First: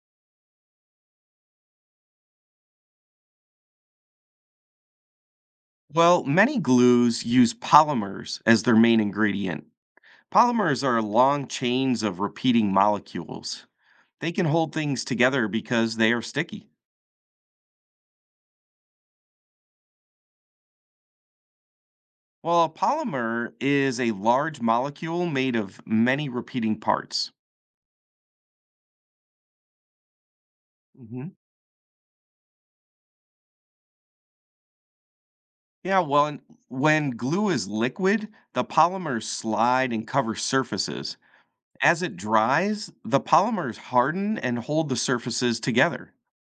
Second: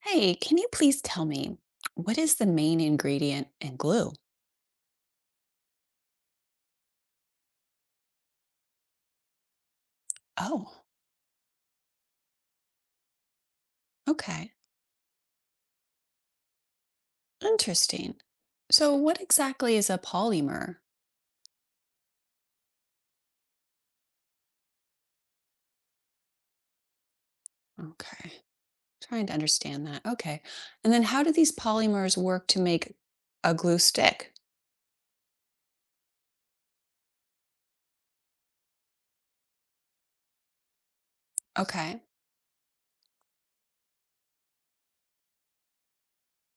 Hey, can you please tell me what is the main ingredient in glue? Well, many glues use polymers as their main ingredient. Oh, Polymers are long chains of repeating molecules. They can okay. hold things together because they are sticky. Interesting. So, what exactly is a polymer? Well, a polymer is a large molecule made of many repeating parts. Okay. Trying to understand that. Okay. And then, how do Mhm. these polymers work to make a glue stick? Yeah, well, and when glue is liquid, the polymers slide and cover surfaces. Okay. As it dries, the polymers harden and hold the surfaces together.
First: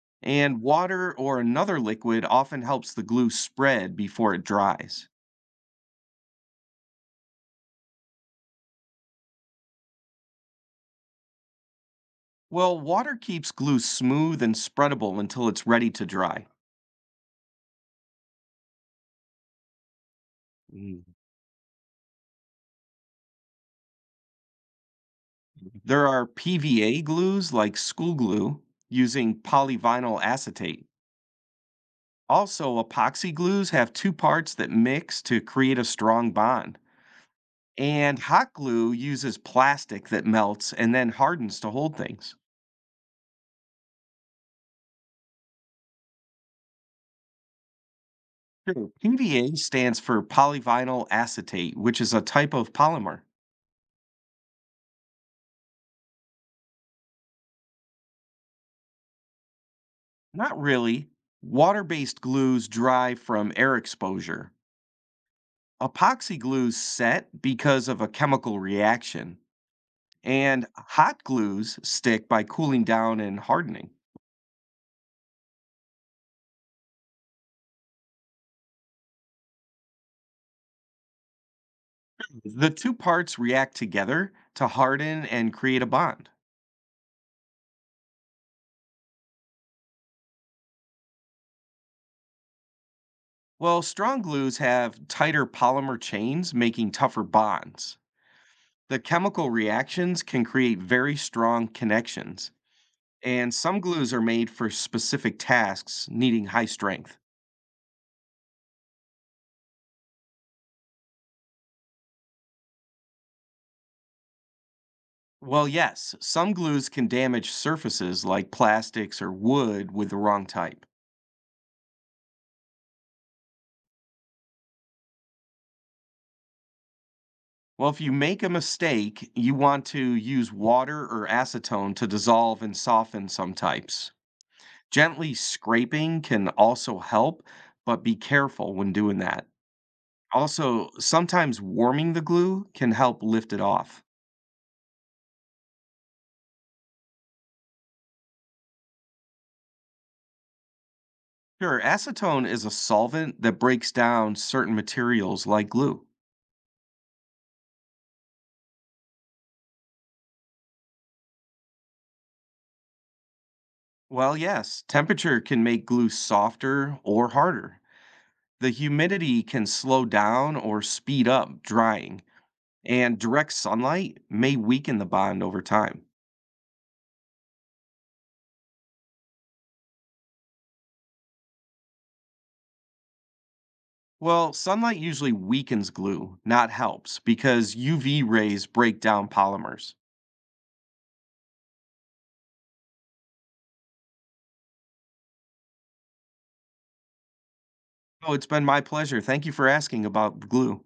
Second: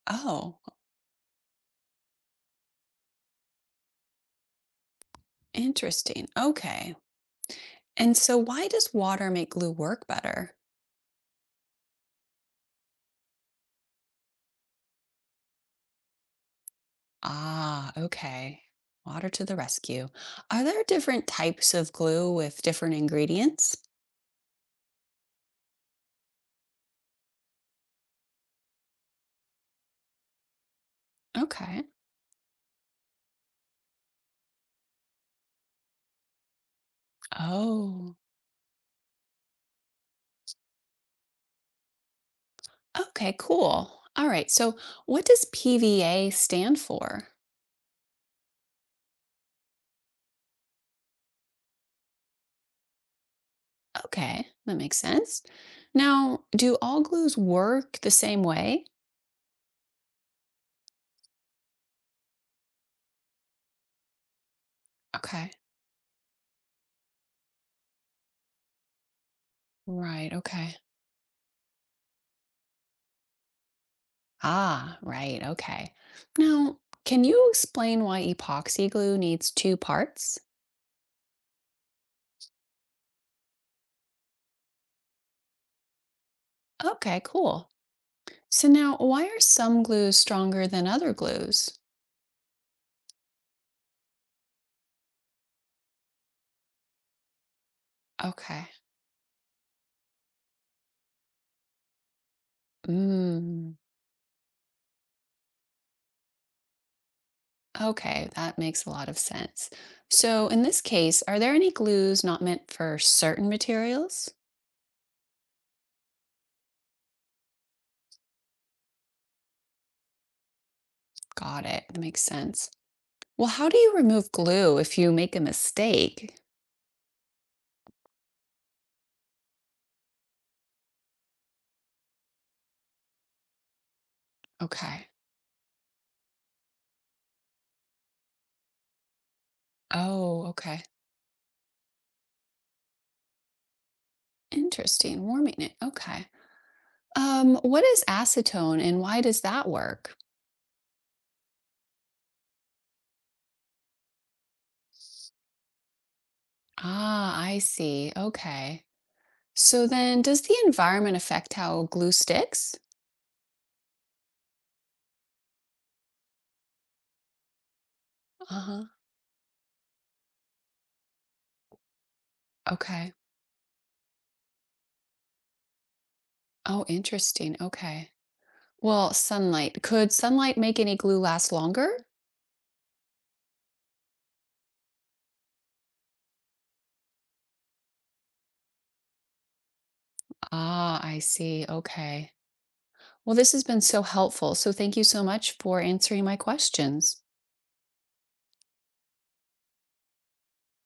Oh, And water or another liquid often helps the glue spread before it dries. interesting. Okay. And so, why does water make glue work better? Well, water keeps glue smooth and spreadable until it's ready to dry. Ah, okay. Water to the rescue. Are there Mm. different types of glue with different ingredients? There are PVA glues like school glue using polyvinyl acetate. Okay. Also, epoxy glues have two parts that mix to create a strong bond. Oh, And hot glue uses plastic that melts and then hardens to hold things. okay, cool. All right. So, what does PVA stand for? Sure. PVA stands for polyvinyl acetate, which is a type of polymer. Okay, that makes sense. Now, do all glues work the same way? Not really. Water based glues dry from air exposure. Okay, Epoxy glues set because of a chemical reaction. right, And okay. hot glues stick by cooling down and hardening. Ah, right, okay. Now, can you explain why epoxy glue needs two parts? The two parts react together to harden and create a bond. Okay, cool. So, now why are some glues stronger than other glues? Well, strong glues have tighter polymer chains, making tougher bonds. Okay. The chemical reactions can create very strong connections. And Mm. some glues are made for specific tasks needing high strength. Okay, that makes a lot of sense. So, in this case, are there any glues not meant for certain materials? Well, yes, some glues can damage surfaces like plastics or wood with the wrong type. Got it. That makes sense. Well, how do you remove glue if you make a mistake? Well, if you make a mistake, you want to use water or acetone to dissolve and soften some types. Okay. Gently scraping can also help, but be careful when doing that. Oh, okay. Also, sometimes warming the glue can help lift it off. Interesting. Warming it. Okay. What is acetone and why does that work? Sure, acetone is a solvent that breaks down certain materials like glue. Ah, I see. Okay. So then, does the environment affect how glue sticks? Well, yes, temperature can make glue softer or harder. The Uh-huh. humidity can slow down or speed up drying, Okay. and direct sunlight may weaken the bond over time. Oh, interesting. Okay. Well, sunlight. Could sunlight make any glue last longer? Well, sunlight usually weakens glue, not helps, because UV rays break down polymers. Ah, I see. Okay. Well, this has been so helpful. So thank you so much for answering my questions. Oh, it's been my pleasure. Thank you for asking about glue.